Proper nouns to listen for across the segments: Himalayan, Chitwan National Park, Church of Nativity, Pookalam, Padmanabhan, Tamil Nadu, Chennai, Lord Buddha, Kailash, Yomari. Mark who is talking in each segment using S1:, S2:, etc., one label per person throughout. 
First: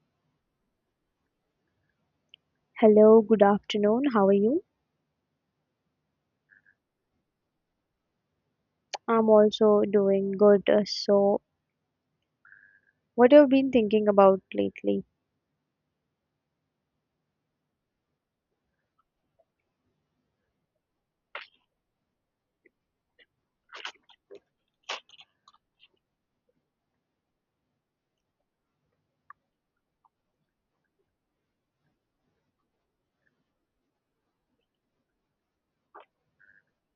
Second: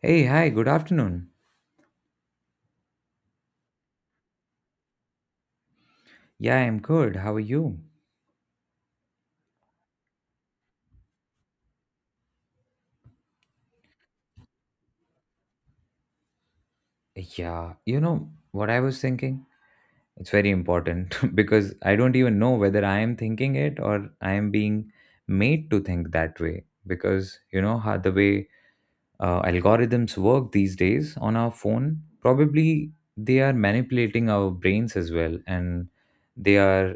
S1: Hey, hi, good afternoon.
S2: Hello, good afternoon. How are you?
S1: Yeah, I'm good. How are you?
S2: I'm also doing good. What have you been thinking about lately?
S1: Yeah, you know what I was thinking? It's very important because I don't even know whether I am thinking it or I am being made to think that way. Because you know how the way algorithms work these days on our phone, probably they are manipulating our brains as well, and they are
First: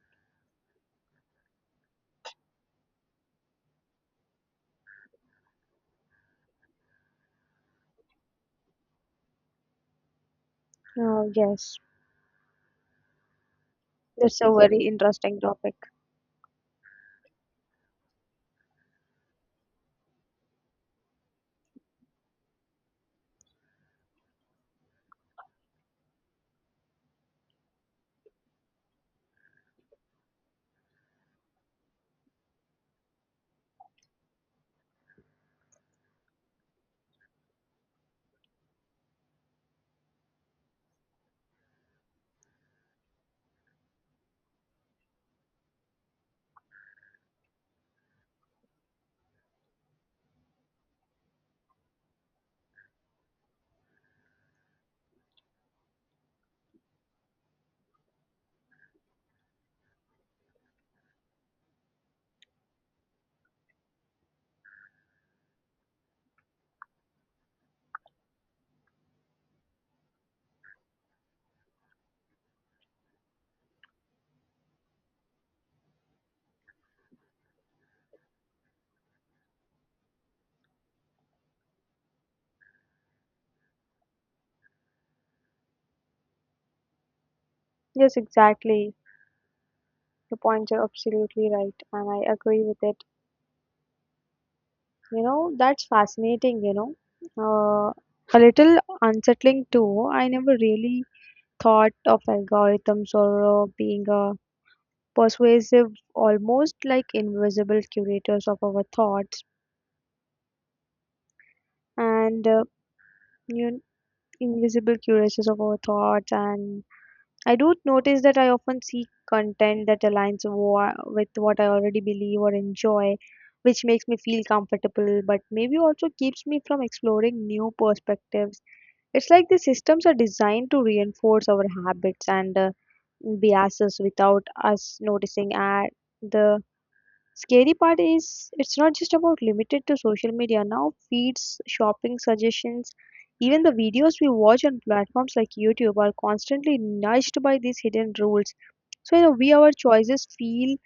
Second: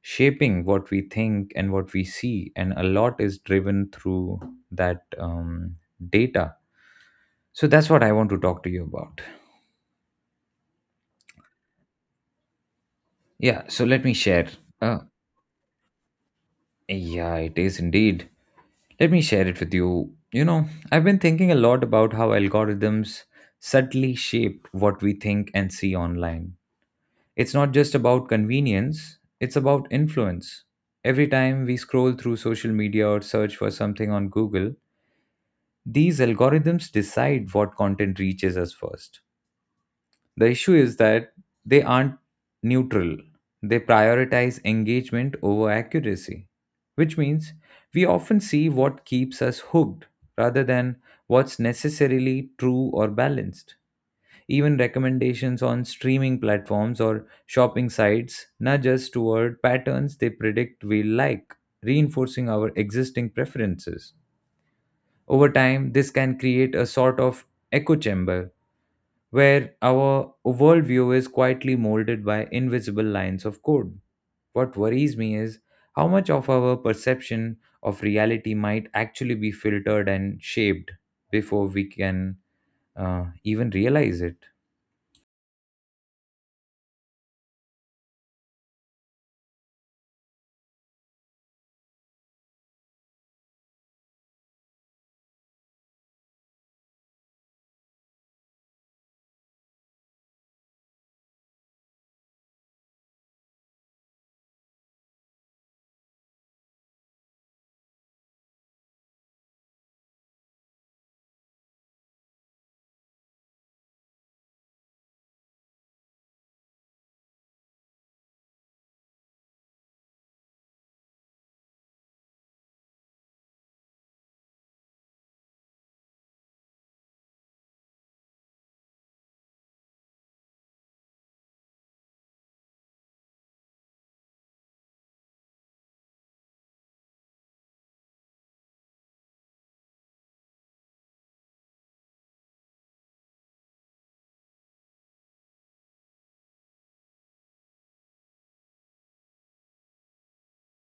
S1: shaping what we think and what we see, and a lot is driven through that data. So that's what I want to talk to you about.
S2: Oh, yes,
S1: Yeah, so let me
S2: that's
S1: share.
S2: a very
S1: Uh,
S2: interesting topic.
S1: yeah, it is indeed. Let me share it with you. You know, I've been thinking a lot about how algorithms subtly shape what we think and see online. It's not just about convenience, it's about influence. Every time we scroll through social media or search for something on Google, these algorithms decide what content reaches us first. The issue is that they aren't neutral. They prioritize engagement over accuracy, which means we often see what keeps us hooked rather than what's necessarily true or balanced. Even recommendations on streaming platforms or shopping sites nudge us toward patterns they predict we like, reinforcing our existing preferences. Over time, this can create a sort of echo chamber where our worldview is quietly molded by invisible lines of code. What worries me is how much of our perception of reality might actually be filtered and shaped before we can even realize it.
S2: Yes, exactly. The points are absolutely right, and I agree with it. You know, that's fascinating. Uh, a little unsettling too. I never really thought of algorithms or being persuasive, almost like invisible curators of our thoughts. And you Invisible curators of our thoughts, and I do notice that I often seek content that aligns with what I already believe or enjoy, which makes me feel comfortable but maybe also keeps me from exploring new perspectives. It's like the systems are designed to reinforce our habits and biases without us noticing at the. Scary part is it's not just about limited to social media. Now feeds, shopping suggestions, even the videos we watch on platforms like YouTube are constantly nudged by these hidden rules. So in a way, our choices feel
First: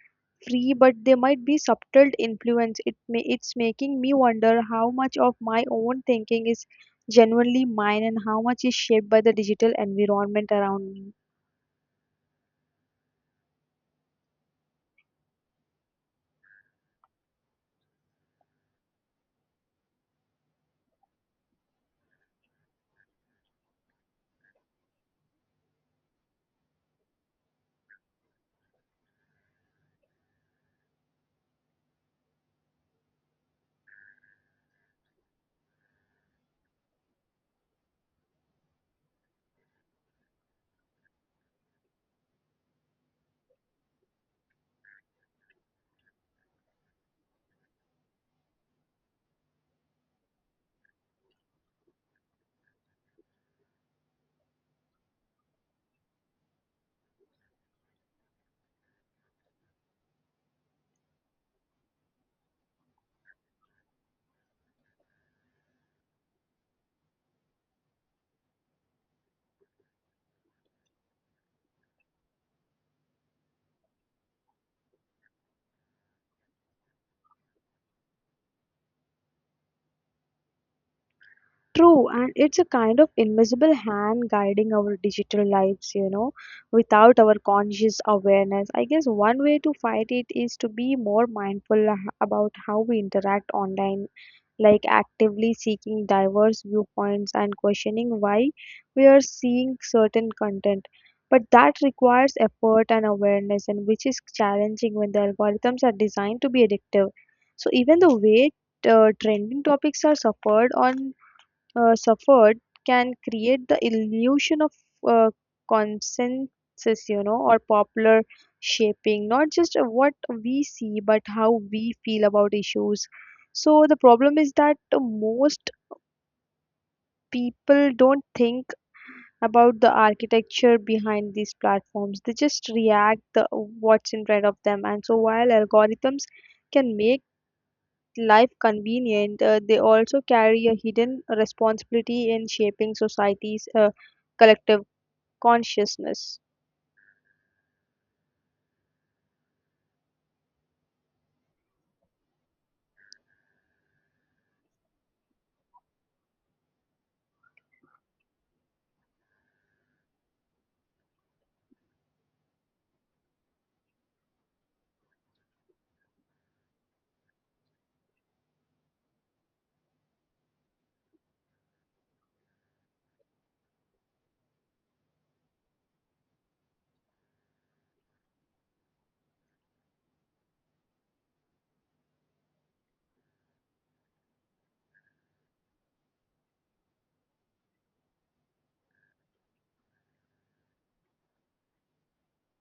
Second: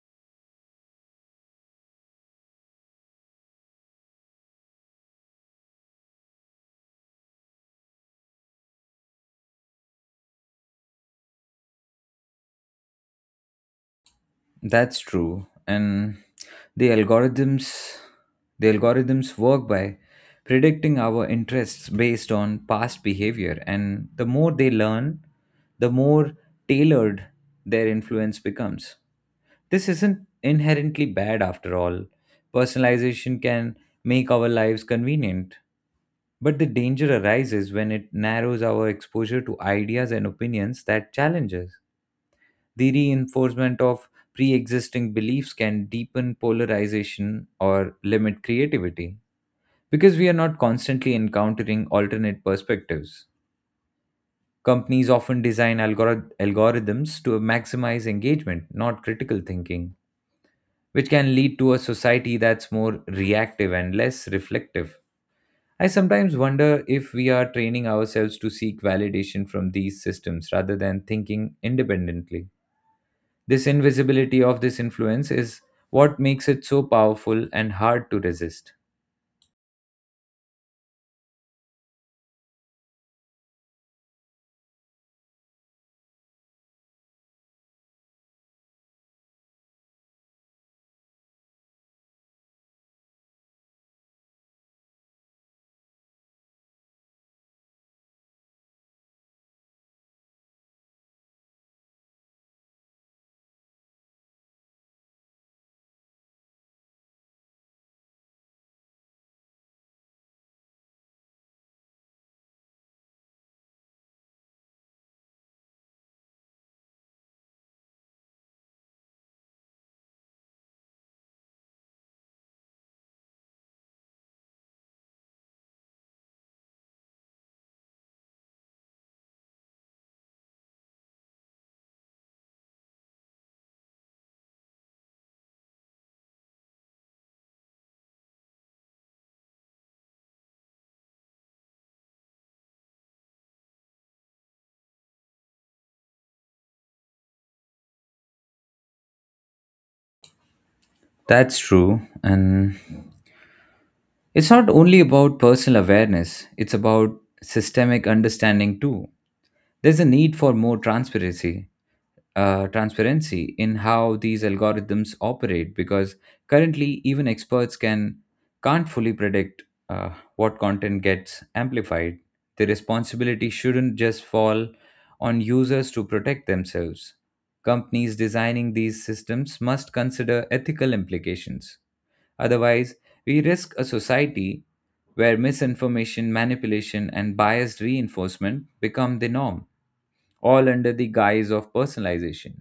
S2: free, but they might be subtle influence. It's making me wonder how much of my own thinking is genuinely mine and how much is shaped by the digital environment around me.
S1: That's true. And the algorithms the algorithms work by predicting our interests based on past behavior, and the more they learn, the more tailored their influence becomes. This isn't inherently bad after all. Personalization can make our lives convenient, but the danger arises when it narrows our exposure to ideas and opinions that challenge us. The reinforcement of pre existing beliefs can deepen polarization or limit creativity because we are not constantly encountering alternate perspectives. Companies often design algorithms to maximize engagement, not critical thinking, which can lead to a society that's more reactive and less reflective. I sometimes wonder if we are training ourselves to seek validation from these systems rather than thinking independently. This invisibility of this influence is what makes it so powerful and hard to resist.
S2: True, and it's a kind of invisible hand guiding our digital lives, you know, without our conscious awareness. I guess one way to fight it is to be more mindful about how we interact online, like actively seeking diverse viewpoints and questioning why we are seeing certain content. But that requires effort and awareness, and which is challenging when the algorithms are designed to be addictive. So even the way trending topics are suffered on suffered can create the illusion of uh, consensus, you know, or popular shaping, not just of what we see, but how we feel about issues. So the problem is that most people don't think about the architecture behind these platforms. They just react the what's in front of them. And so while algorithms can make life convenient, they also carry a hidden responsibility in shaping society's collective consciousness.
S1: That's true. And it's not only about personal awareness, it's about systemic understanding too. There's a need for more transparency. Transparency in how these algorithms operate, because currently even experts can can't fully predict uh, what content gets amplified. The responsibility shouldn't just fall on users to protect themselves. Companies designing these systems must consider ethical implications. Otherwise, we risk a society where misinformation, manipulation, and biased reinforcement become the norm, all under the guise of personalization.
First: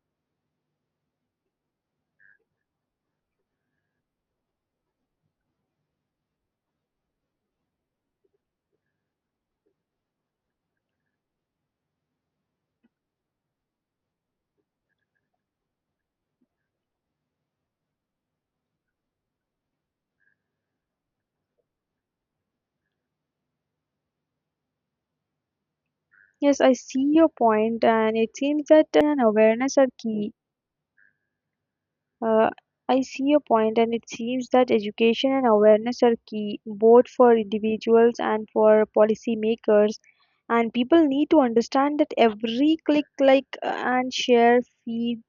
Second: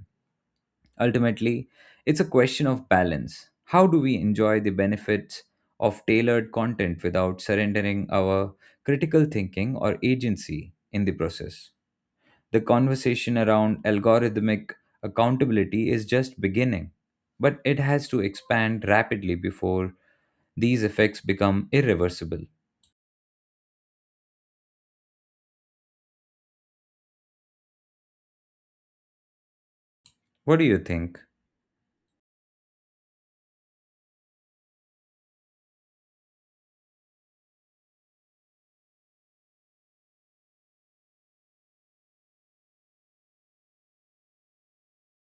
S1: Ultimately, it's a question of balance. How do we enjoy the benefits of tailored content without surrendering our critical thinking or agency in the process? The conversation around algorithmic accountability is just beginning, but it has to expand rapidly before these effects become irreversible.
S2: Yes, I see your point, and it seems that an awareness are key.
S1: What do you think?
S2: Uh, I see your point, and it seems that education and awareness are key both for individuals and for policymakers. And people need to understand that every click, like, and share feeds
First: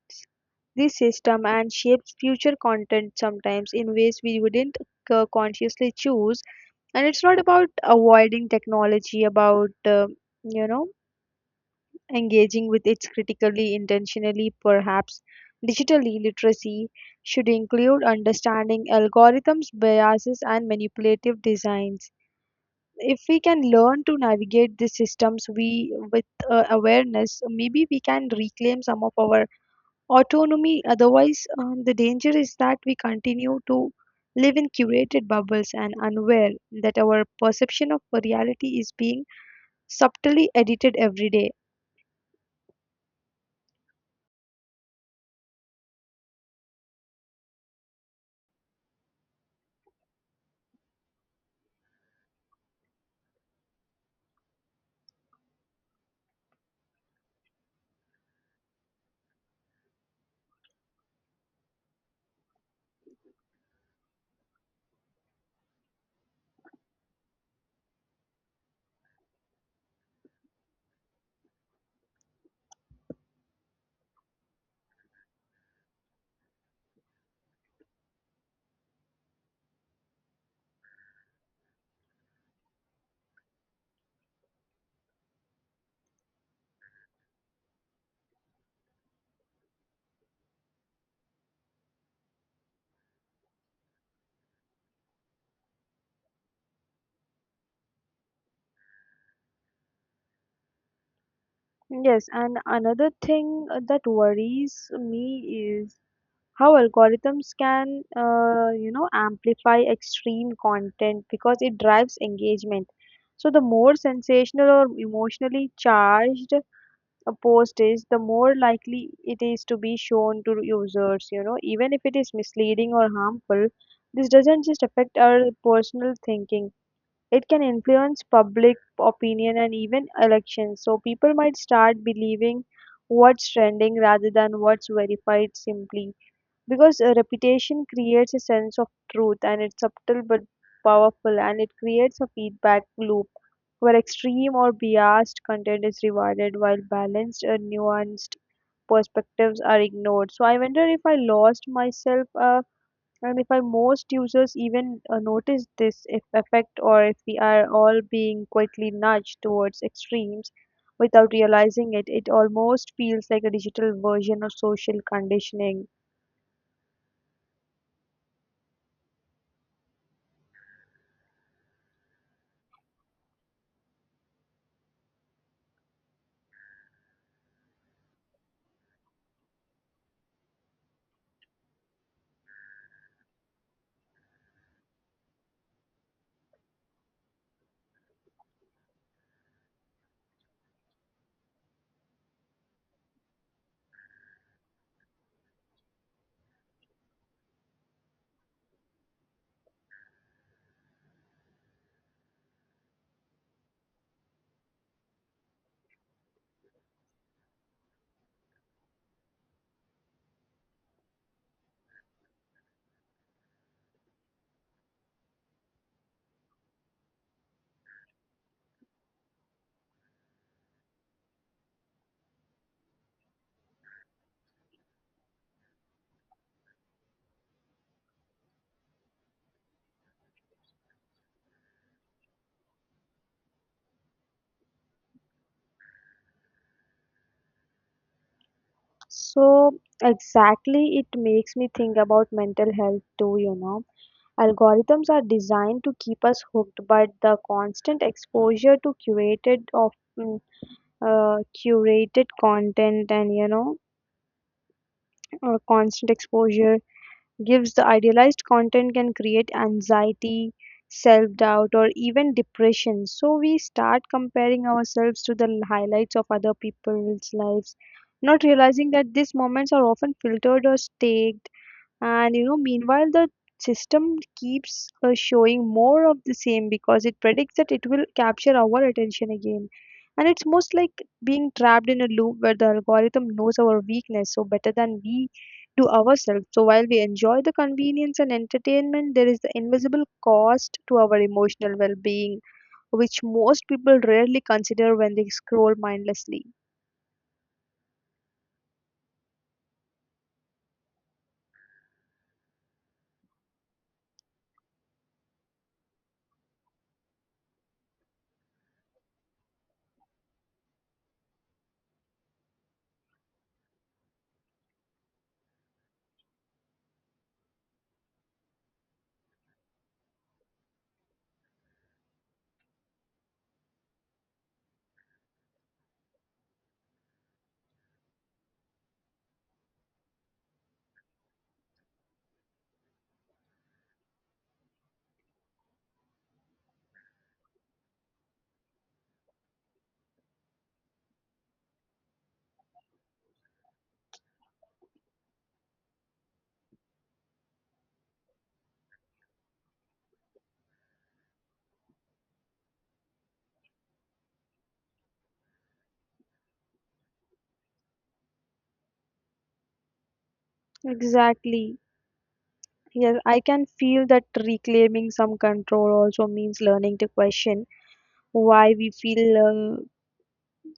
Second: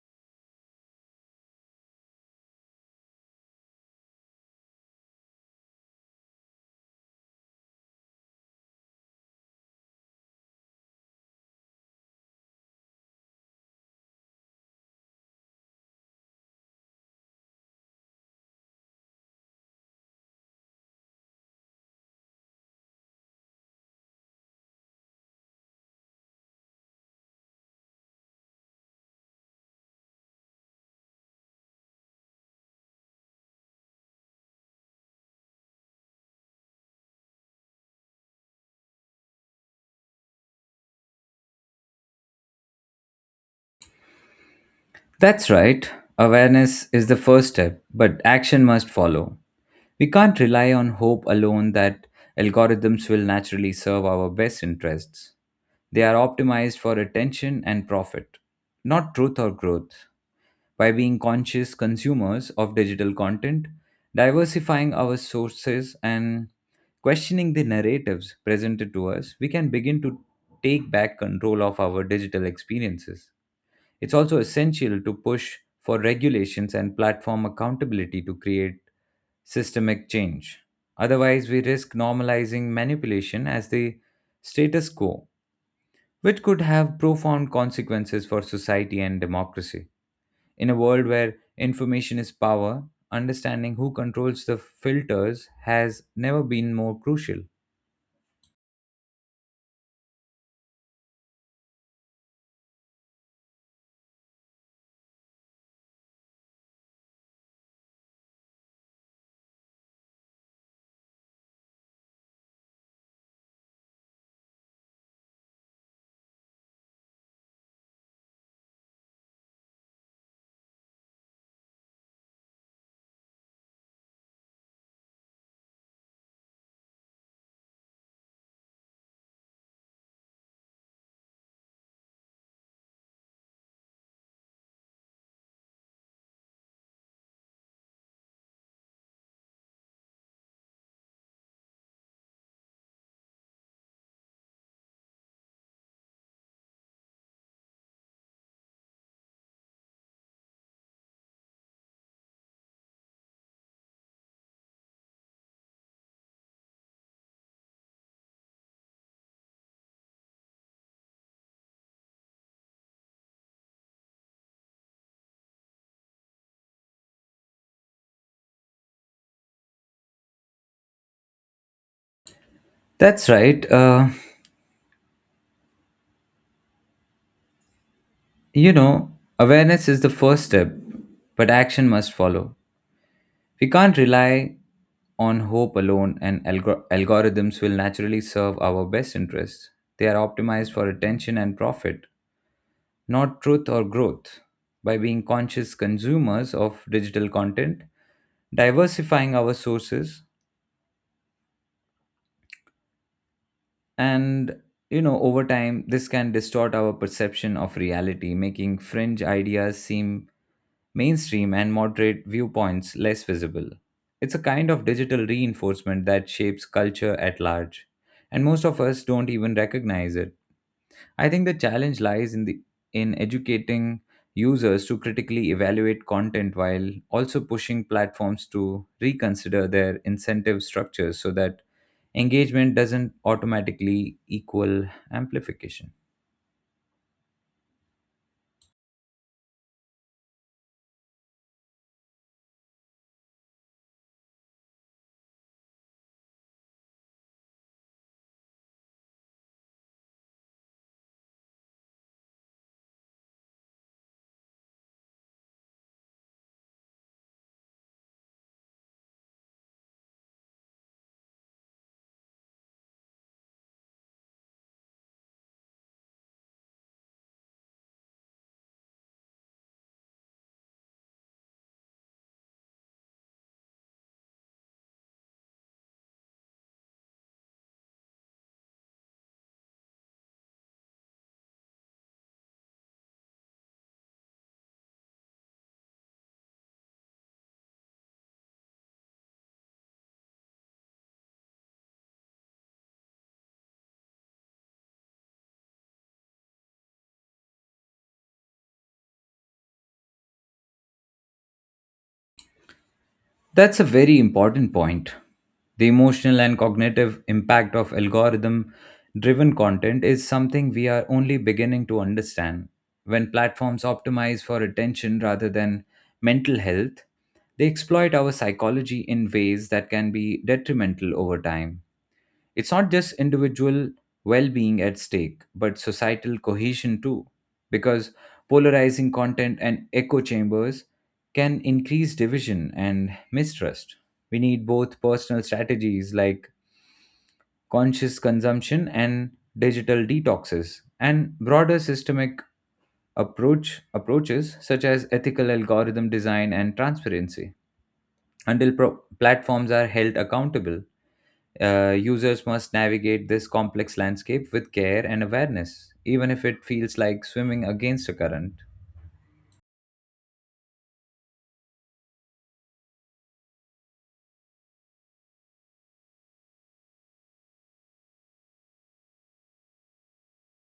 S2: this system and shapes future content, sometimes in ways we wouldn't consciously choose. And it's not about avoiding technology, about uh, you know engaging with it critically, intentionally. Perhaps digitally literacy should include understanding algorithms, biases, and manipulative designs. If we can learn to navigate these systems, we with awareness, maybe we can reclaim some of our autonomy. Otherwise, the danger is that we continue to live in curated bubbles and unaware that our perception of reality is being subtly edited every day.
S1: That's right. Awareness is the first step, but action must follow. We can't rely on hope alone that algorithms will naturally serve our best interests. They are optimized for attention and profit, not truth or growth. By being conscious consumers of digital content, diversifying our sources, and questioning the narratives presented to us, we can begin to take back control of our digital experiences. It's also essential to push for regulations and platform accountability to create systemic change. Otherwise, we risk normalizing manipulation as the status quo, which could have profound consequences for society and democracy. In a world where information is power, understanding who controls the filters has never been more crucial.
S2: Yes, and another thing that worries me is how algorithms can, you know, amplify extreme content because it drives engagement. So the more sensational or emotionally charged a post is, the more likely it is to be shown to users. You know, even if it is misleading or harmful, this doesn't just affect our personal thinking. It can influence public opinion and even elections. So people might start believing what's trending rather than what's verified, simply because a reputation creates a sense of truth. And it's subtle but powerful, and it creates a feedback loop where extreme or biased content is rewarded while balanced or nuanced perspectives are ignored. So I wonder if I lost myself, and if I most users even notice this if effect, or if we are all being quietly nudged towards extremes without realizing it. It almost feels like a digital version of social conditioning.
S1: That's right. You know, awareness is the first step, but action must follow. We can't rely on hope alone, and algorithms will naturally serve our best interests. They are optimized for attention and profit, not truth or growth. By being conscious consumers of digital content, diversifying our sources, and you know, over time, this can distort our perception of reality, making fringe ideas seem mainstream and moderate viewpoints less visible. It's a kind of digital reinforcement that shapes culture at large, and most of us don't even recognize it. I think the challenge lies in educating users to critically evaluate content while also pushing platforms to reconsider their incentive structures so that engagement doesn't automatically equal amplification.
S2: So exactly, it makes me think about mental health too, you know. Algorithms are designed to keep us hooked, but the constant exposure to curated of mm, uh, curated content, and constant exposure gives the idealized content can create anxiety, self doubt, or even depression. So we start comparing ourselves to the highlights of other people's lives, not realizing that these moments are often filtered or staged. And you know, meanwhile, the system keeps showing more of the same because it predicts that it will capture our attention again. And it's most like being trapped in a loop where the algorithm knows our weakness so better than we do ourselves. So while we enjoy the convenience and entertainment, there is the invisible cost to our emotional well being, which most people rarely consider when they scroll mindlessly.
S1: That's a very important point. The emotional and cognitive impact of algorithm driven content is something we are only beginning to understand. When platforms optimize for attention rather than mental health, they exploit our psychology in ways that can be detrimental over time. It's not just individual well being at stake, but societal cohesion too, because polarizing content and echo chambers can increase division and mistrust. We need both personal strategies like conscious consumption and digital detoxes, and broader systemic approaches such as ethical algorithm design and transparency. Until platforms are held accountable, users must navigate this complex landscape with care and awareness, even if it feels like swimming against a current.
S2: Exactly. Yes, I can feel that reclaiming some control also means learning to question why we feel uh,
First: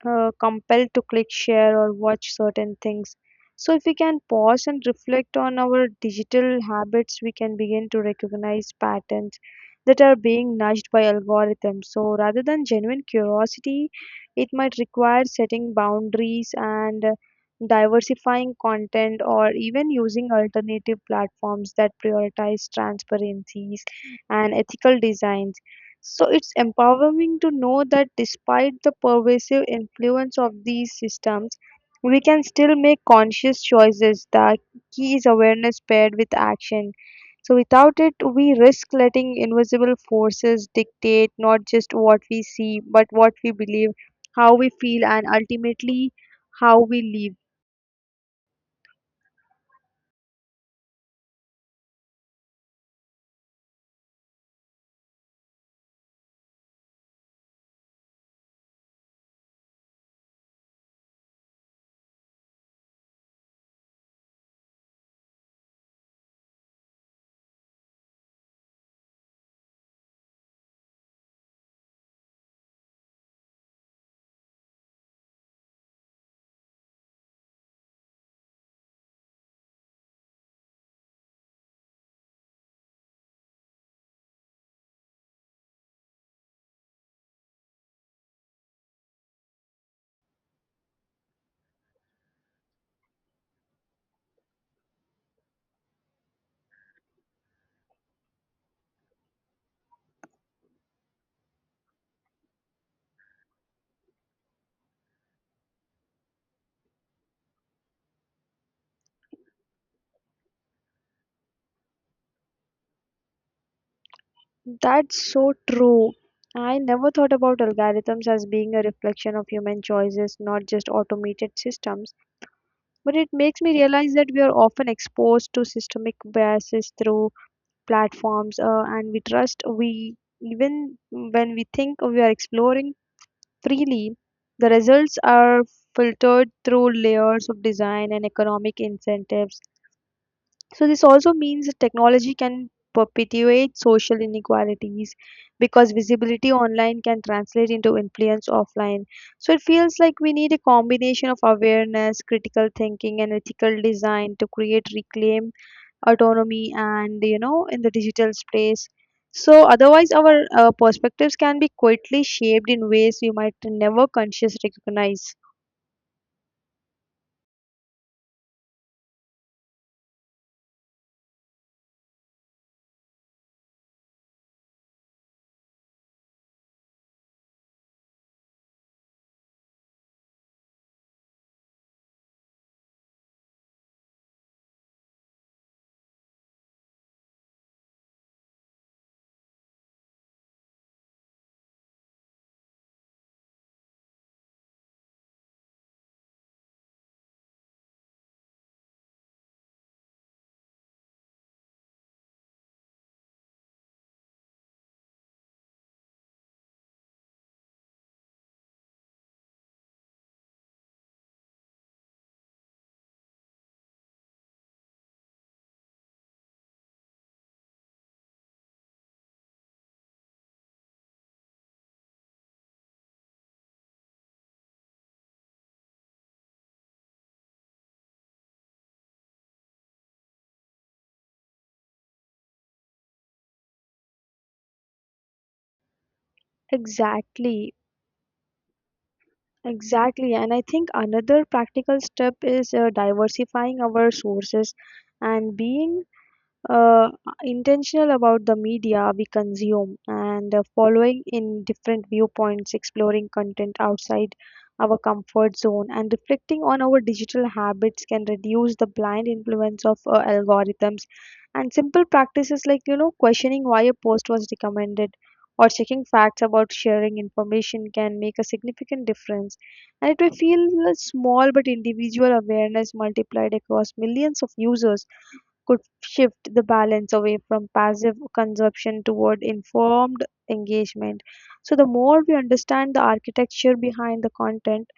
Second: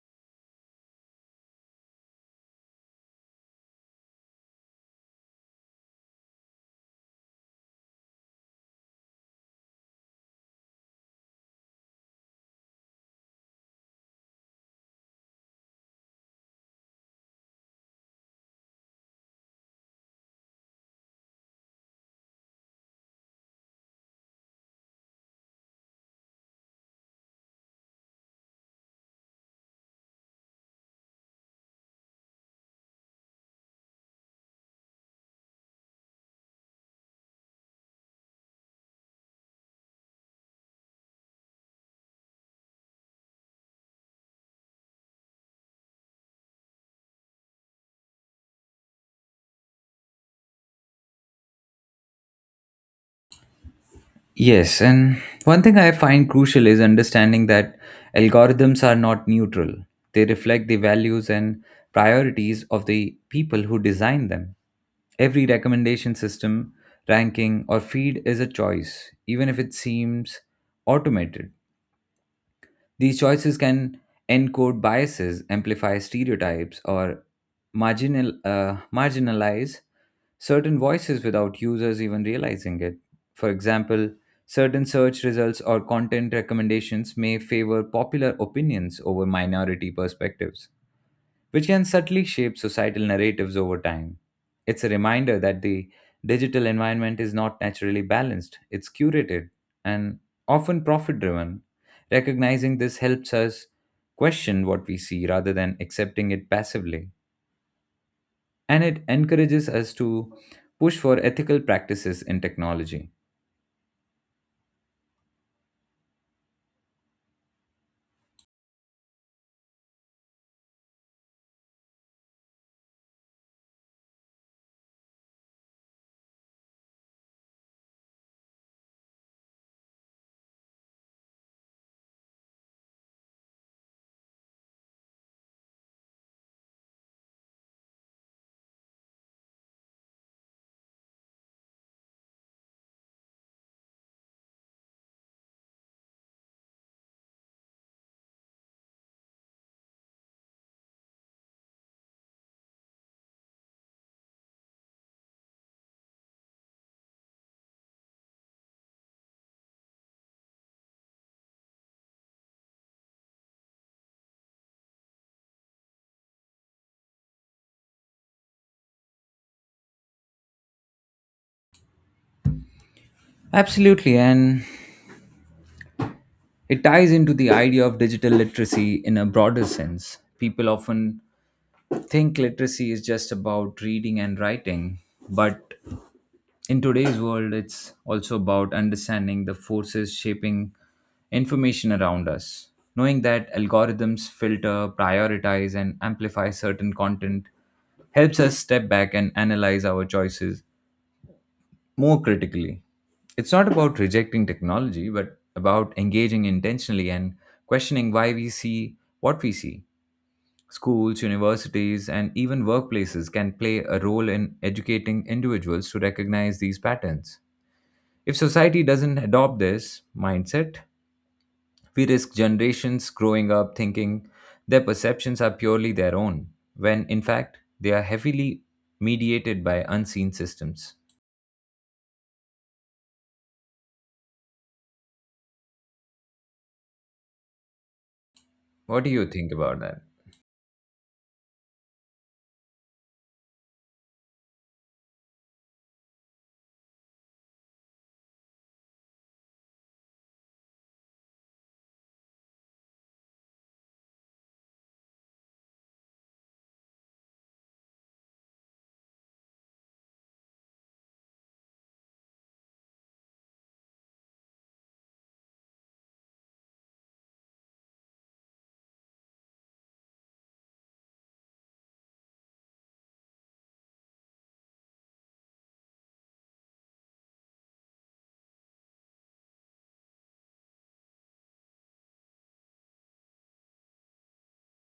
S2: uh, compelled to click, share, or watch certain things. So, if we can pause and reflect on our digital habits, we can begin to recognize patterns that are being nudged by algorithms. So, rather than genuine curiosity, it might require setting boundaries and diversifying content or even using alternative platforms that prioritize transparencies and ethical designs. So it's empowering to know that despite the pervasive influence of these systems, we can still make conscious choices. The key is awareness paired with action. So without it, we risk letting invisible forces dictate not just what we see, but what we believe, how we feel, and ultimately how we live.
S1: Yes, and one thing I find crucial is understanding that algorithms are not neutral. They reflect the values and priorities of the people who design them. Every recommendation system, ranking, or feed is a choice, even if it seems automated. These choices can encode biases, amplify stereotypes, or marginalize certain voices without users even realizing it. For example, certain search results or content recommendations may favor popular opinions over minority perspectives, which can subtly shape societal narratives over time. It's a reminder that the digital environment is not naturally balanced, it's curated and often profit driven. Recognizing this helps us question what we see rather than accepting it passively, and it encourages us to push for ethical practices in technology.
S2: That's so true. I never thought about algorithms as being a reflection of human choices, not just automated systems. But it makes me realize that we are often exposed to systemic biases through platforms, and we trust we even when we think we are exploring freely. The results are filtered through layers of design and economic incentives. So, this also means that technology can perpetuate social inequalities because visibility online can translate into influence offline. So, it feels like we need a combination of awareness, critical thinking, and ethical design to create reclaim autonomy and, you know, in the digital space. So, otherwise, our perspectives can be quietly shaped in ways we might never consciously recognize.
S1: Absolutely, and it ties into the idea of digital literacy in a broader sense. People often think literacy is just about reading and writing, but in today's world, it's also about understanding the forces shaping information around us. Knowing that algorithms filter, prioritize, and amplify certain content helps us step back and analyze our choices more critically. It's not about rejecting technology, but about engaging intentionally and questioning why we see what we see. Schools, universities, and even workplaces can play a role in educating individuals to recognize these patterns. If society doesn't adopt this mindset, we risk generations growing up thinking their perceptions are purely their own, when in fact they are heavily mediated by unseen systems.
S2: Exactly.
S1: What do you think about that?
S2: Exactly, and I think another practical step is diversifying our sources and being uh, intentional about the media we consume and following in different viewpoints, exploring content outside our comfort zone, and reflecting on our digital habits can reduce the blind influence of algorithms. And simple practices like, you know, questioning why a post was recommended or checking facts about sharing information can make a significant difference. And it may feel small, but individual awareness multiplied across millions of users could shift the balance away from passive consumption toward informed engagement. So, the more we understand the architecture behind the content,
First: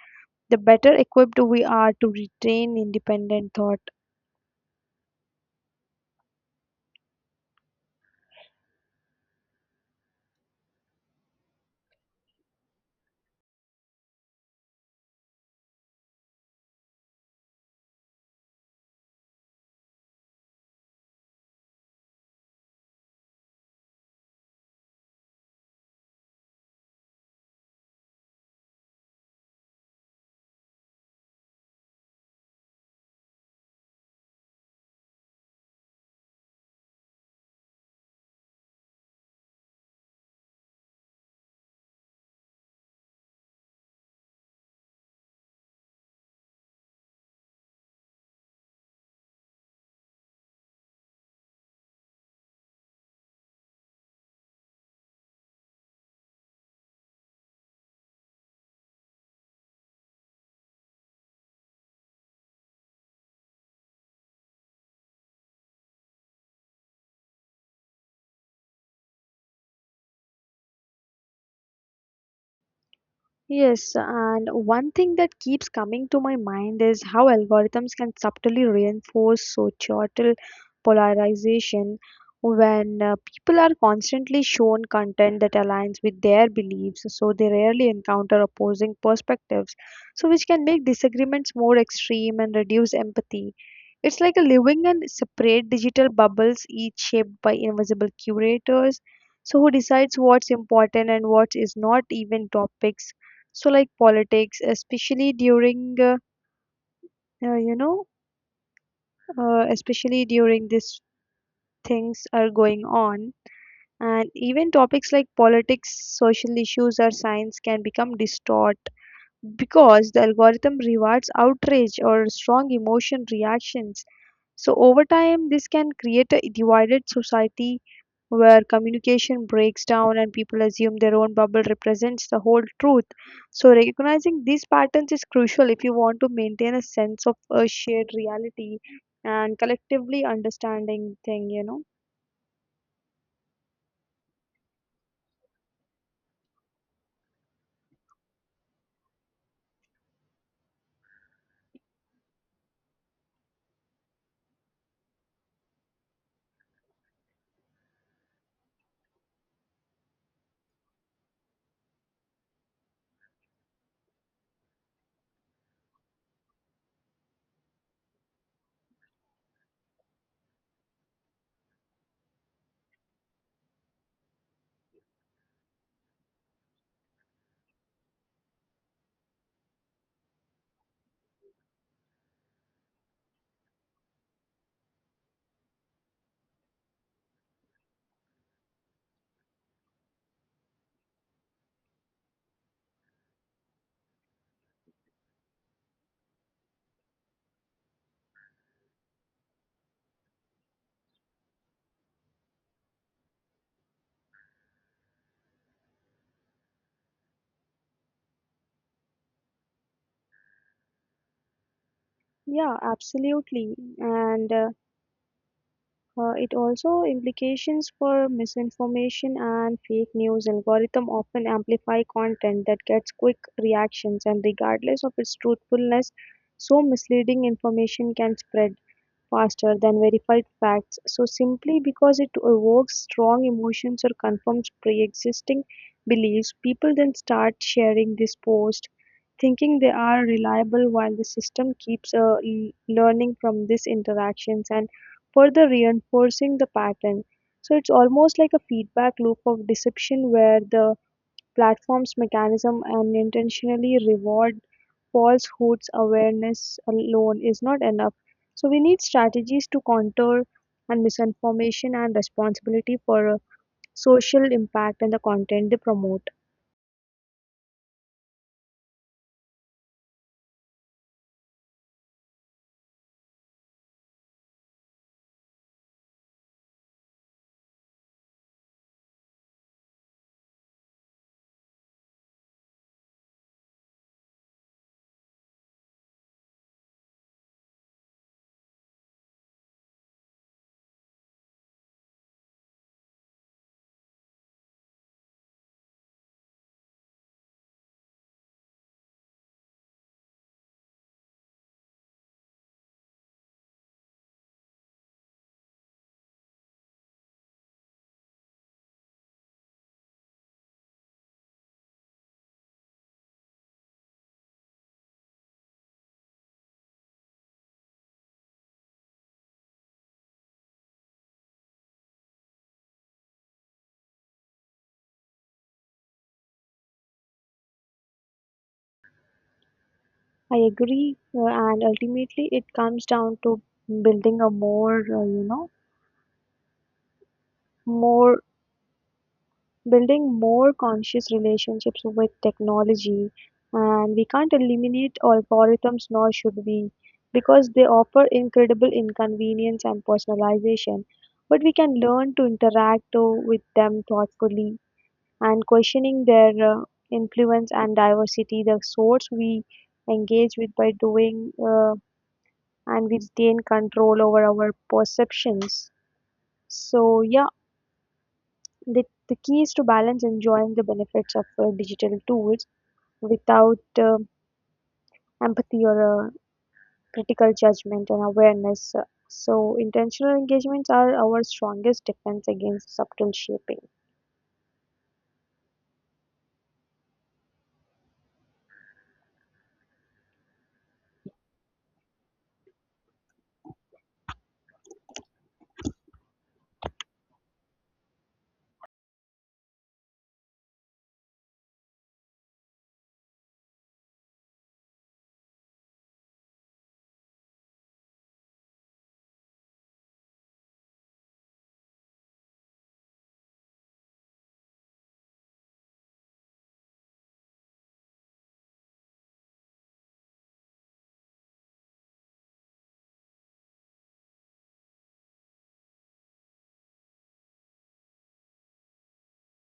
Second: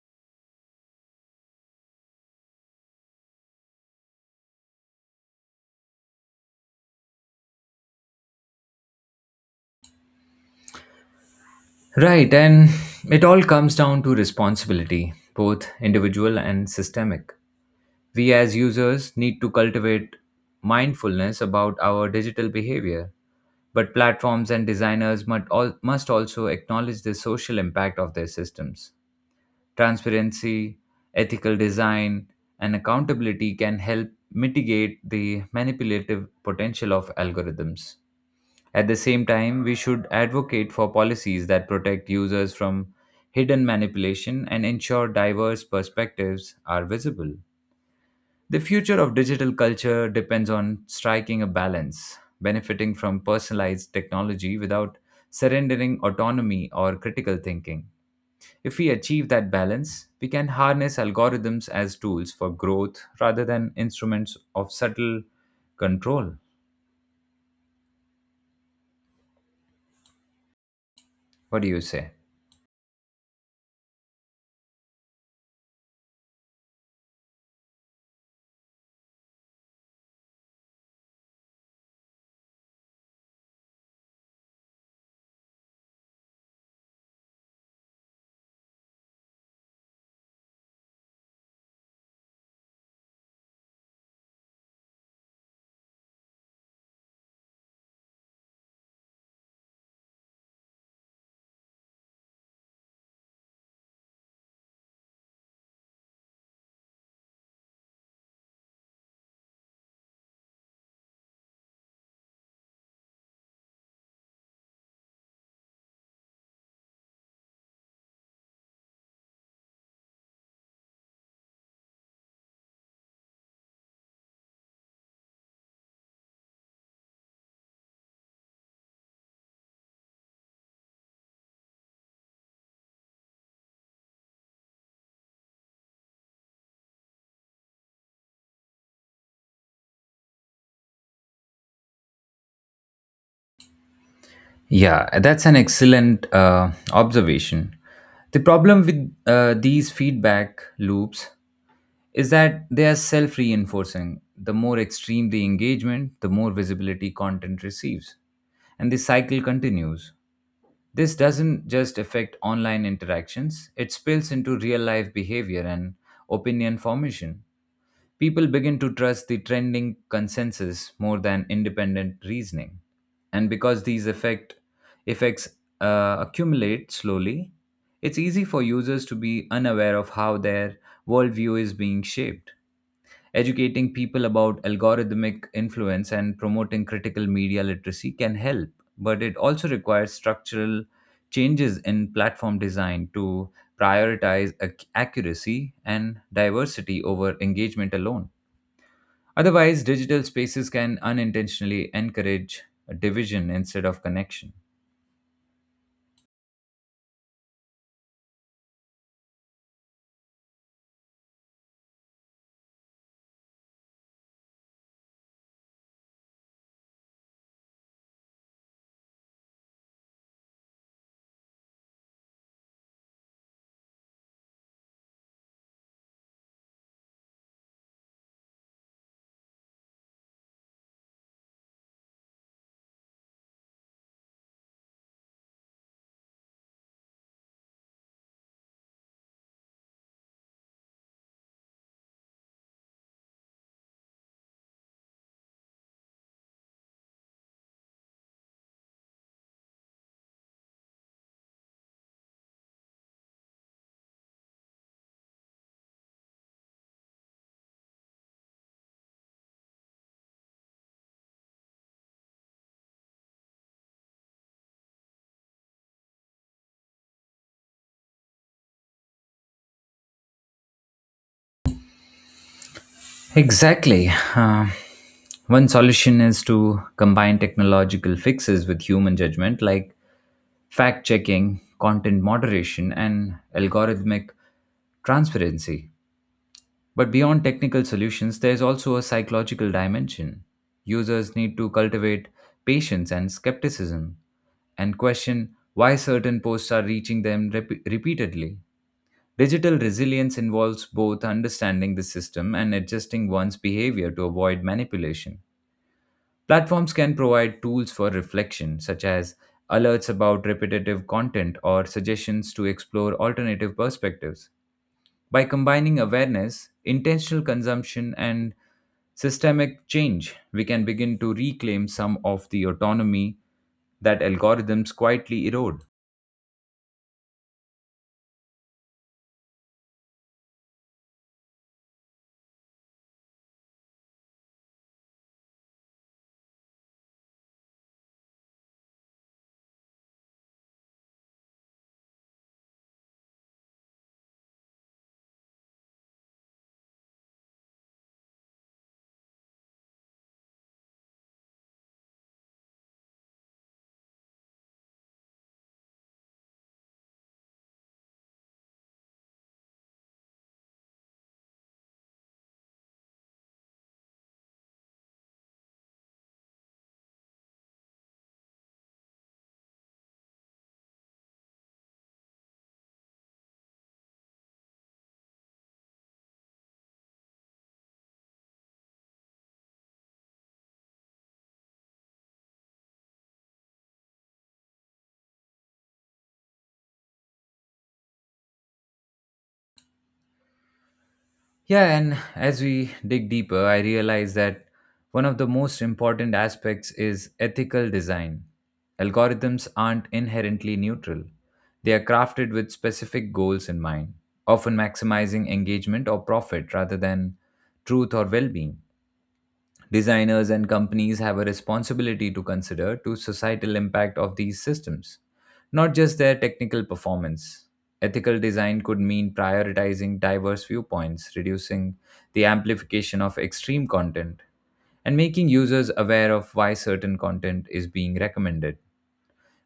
S2: the better equipped we are to retain independent thought.
S1: Right, and it all comes down to responsibility, both individual and systemic. We as users need to cultivate mindfulness about our digital behavior, but platforms and designers must also acknowledge the social impact of their systems. Transparency, ethical design, and accountability can help mitigate the manipulative potential of algorithms. At the same time, we should advocate for policies that protect users from hidden manipulation and ensure diverse perspectives are visible. The future of digital culture depends on striking a balance, benefiting from personalized technology without surrendering autonomy or critical thinking. If we achieve that balance, we can harness algorithms as tools for growth rather than instruments of subtle control. What do you say?
S2: Yes, and one thing that keeps coming to my mind is how algorithms can subtly reinforce societal polarization when people are constantly shown content that aligns with their beliefs, so they rarely encounter opposing perspectives, so which can make disagreements more extreme and reduce empathy. It's like a living and separate digital bubbles, each shaped by invisible curators, so who decides what's important and what is not, even topics so like politics, especially during uh, you know especially during these things are going on. And even topics like politics, social issues, or science can become distort because the algorithm rewards outrage or strong emotion reactions. So, over time, this can create a divided society where communication breaks down and people assume their own bubble represents the whole truth. So, recognizing these patterns is crucial if you want to maintain a sense of a shared reality and collectively understanding thing, you know.
S1: Yeah, that's an excellent observation. The problem with these feedback loops is that they are self reinforcing. The more extreme the engagement, the more visibility content receives. And the cycle continues. This doesn't just affect online interactions, it spills into real life behavior and opinion formation. People begin to trust the trending consensus more than independent reasoning. And because effects accumulate slowly, it's easy for users to be unaware of how their worldview is being shaped. Educating people about algorithmic influence and promoting critical media literacy can help, but it also requires structural changes in platform design to prioritize accuracy and diversity over engagement alone. Otherwise, digital spaces can unintentionally encourage division instead of connection.
S2: Yeah, absolutely. And It also implications for misinformation and fake news. Algorithm often amplify content that gets quick reactions and regardless of its truthfulness, so misleading information can spread faster than verified facts, so simply because it evokes strong emotions or confirms pre-existing beliefs. People then start sharing this post thinking they are reliable, while the system keeps learning from these interactions and further reinforcing the pattern. So it's almost like a feedback loop of deception where the platform's mechanism and intentionally reward falsehoods. Awareness alone is not enough. So we need strategies to counter and misinformation and responsibility for social impact and the content they promote.
S1: Exactly. Um, One solution is to combine technological fixes with human judgment, like fact checking, content moderation, and algorithmic transparency. But beyond technical solutions, there's also a psychological dimension. Users need to cultivate patience and skepticism, and question why certain posts are reaching them repeatedly. Digital resilience involves both understanding the system and adjusting one's behavior to avoid manipulation. Platforms can provide tools for reflection, such as alerts about repetitive content or suggestions to explore alternative perspectives. By combining awareness, intentional consumption, and systemic change, we can begin to reclaim some of the autonomy that algorithms quietly erode.
S2: I agree, and ultimately it comes down to building a more, more building more conscious relationships with technology, and we can't eliminate algorithms, nor should we, because they offer incredible inconvenience and personalization. But we can learn to interact with them thoughtfully and questioning their influence and diversity, the source we engage with by doing. And we retain control over our perceptions. So, yeah, the key is to balance enjoying the benefits of digital tools without empathy or critical judgment and awareness. So, intentional engagements are our strongest defense against subtle shaping.
S1: Yeah, and as we dig deeper, I realize that one of the most important aspects is ethical design. Algorithms aren't inherently neutral, they are crafted with specific goals in mind, often maximizing engagement or profit rather than truth or well being. Designers and companies have a responsibility to consider to societal impact of these systems, not just their technical performance. Ethical design could mean prioritizing diverse viewpoints, reducing the amplification of extreme content, and making users aware of why certain content is being recommended.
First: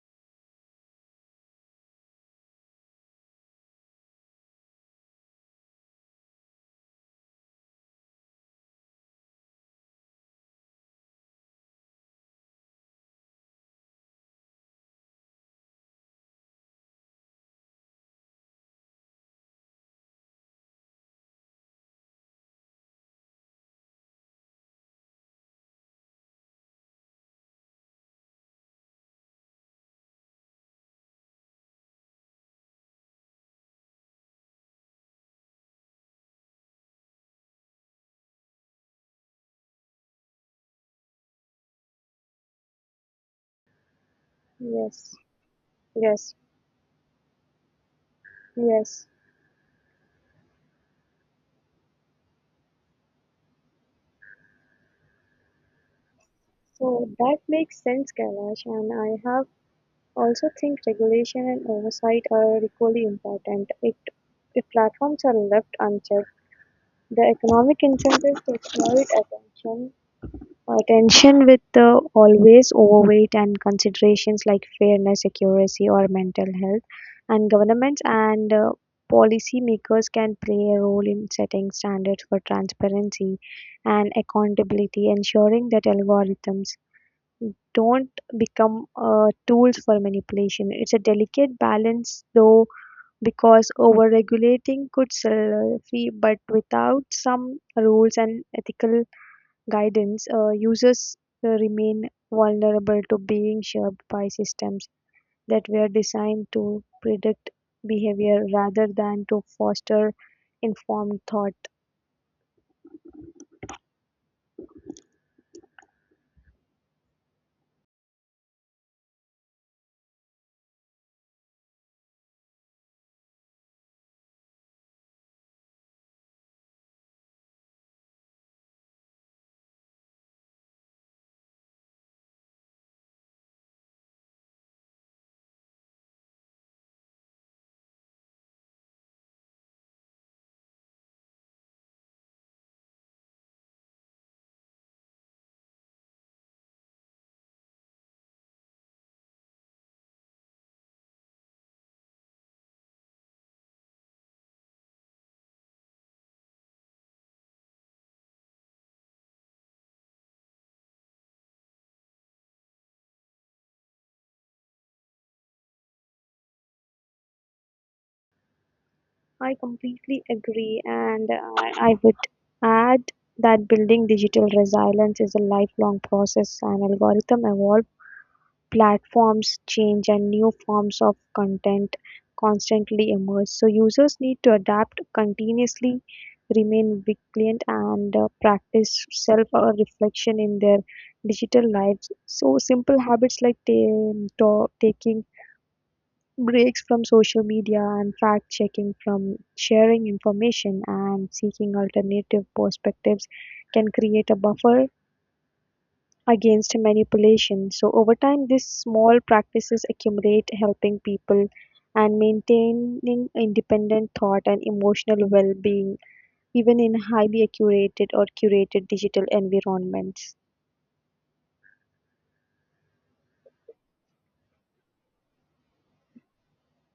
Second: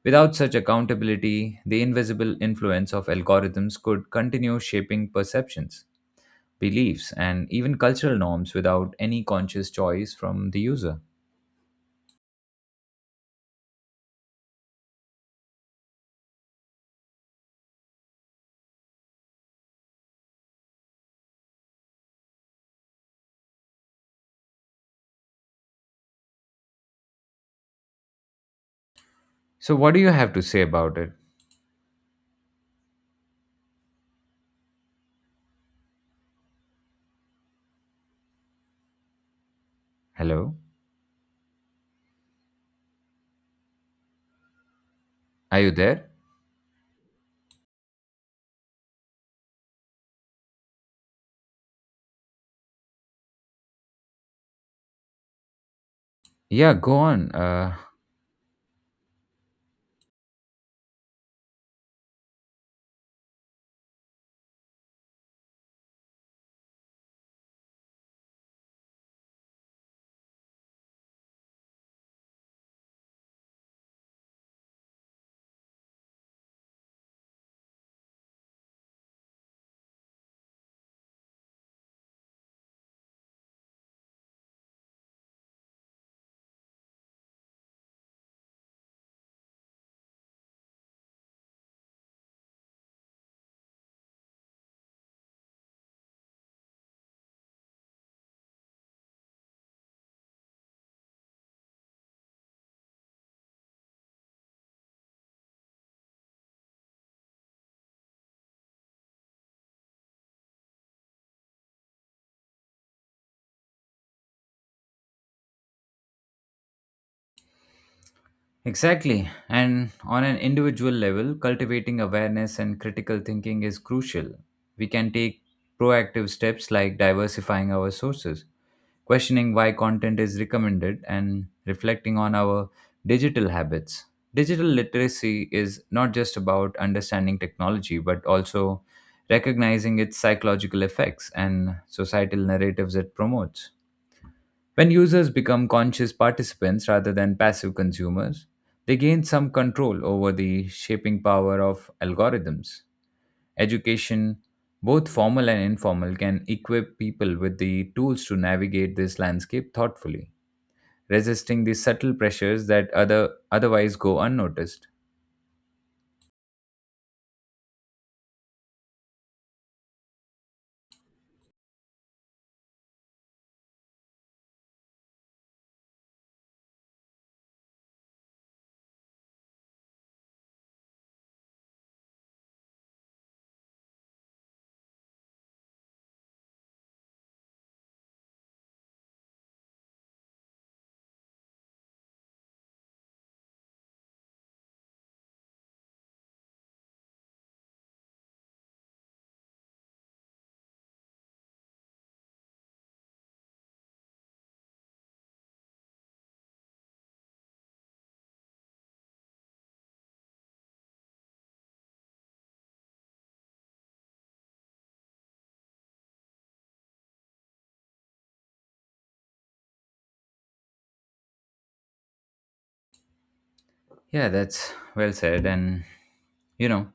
S1: Without such accountability, the invisible influence of algorithms could continue shaping perceptions, beliefs, and even cultural norms without any conscious choice from the user. So, what do you have to say about it? Hello?
S2: Yes,
S1: Are you there?
S2: yes, yes.
S1: Yeah, go
S2: So
S1: on.
S2: that makes sense, Kailash, and I have also think regulation and oversight are equally important. It, if platforms are left unchecked, the economic incentives to exploit attention with always overweight and considerations like fairness, accuracy, or mental health, and governments and policy makers can play a role in setting standards for transparency and accountability, ensuring that algorithms don't become tools for manipulation. It's a delicate balance, though, because over-regulating could stifle, but without some rules and ethical guidance, users remain vulnerable to being shaped by systems that were designed to predict behavior rather than to foster informed thought.
S1: Exactly. And on an individual level, cultivating awareness and critical thinking is crucial. We can take proactive steps like diversifying our sources, questioning why content is recommended, and reflecting on our digital habits. Digital literacy is not just about understanding technology, but also recognizing its psychological effects and societal narratives it promotes. When users become conscious participants rather than passive consumers, they gain some control over the shaping power of algorithms. Education, both formal and informal, can equip people with the tools to navigate this landscape thoughtfully, resisting the subtle pressures that otherwise go unnoticed.
S2: I completely agree, and I would add that building digital resilience is a lifelong process, and algorithm evolve, platforms change, and new forms of content constantly emerge. So users need to adapt continuously, remain vigilant, and practice self-reflection in their digital lives. So simple habits like taking breaks from social media and fact checking from sharing information and seeking alternative perspectives can create a buffer against manipulation. So over time, these small practices accumulate, helping people and maintaining independent thought and emotional well-being, even in highly accurated or curated digital environments.
S1: Yeah, that's well said. And you know,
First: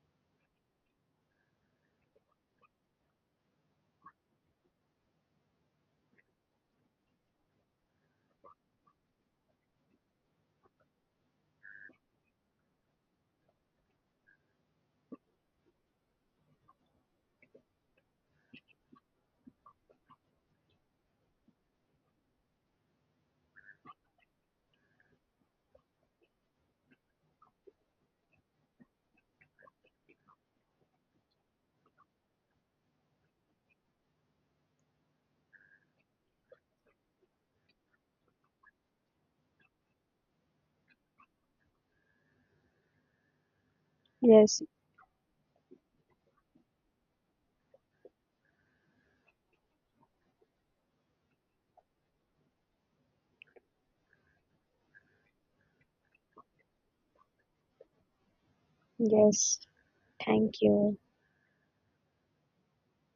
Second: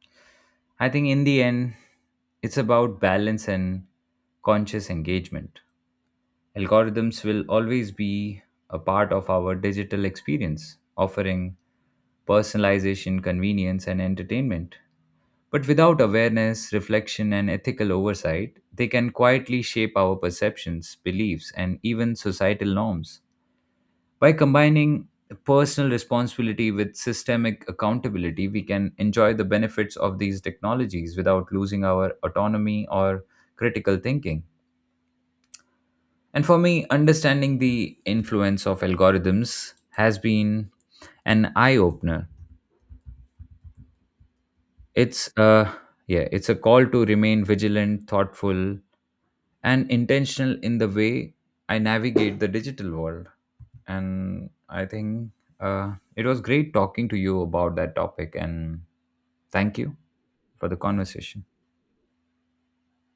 S1: I think in the end it's about balance and conscious engagement. Algorithms will always be a part of our digital experience, offering personalization, convenience, and entertainment. But without awareness, reflection, and ethical oversight, they can quietly shape our perceptions, beliefs, and even societal norms. By combining personal responsibility with systemic accountability, we can enjoy the benefits of these technologies without losing our autonomy or critical thinking. And for me, understanding the influence of algorithms has been an eye opener.
S2: Yes,
S1: It's a Yeah, it's a call to remain vigilant, thoughtful, and intentional in the way I navigate the digital world. And I think it was great talking to you about that topic. And
S2: yes.
S1: thank you
S2: Thank
S1: for the
S2: you.
S1: conversation.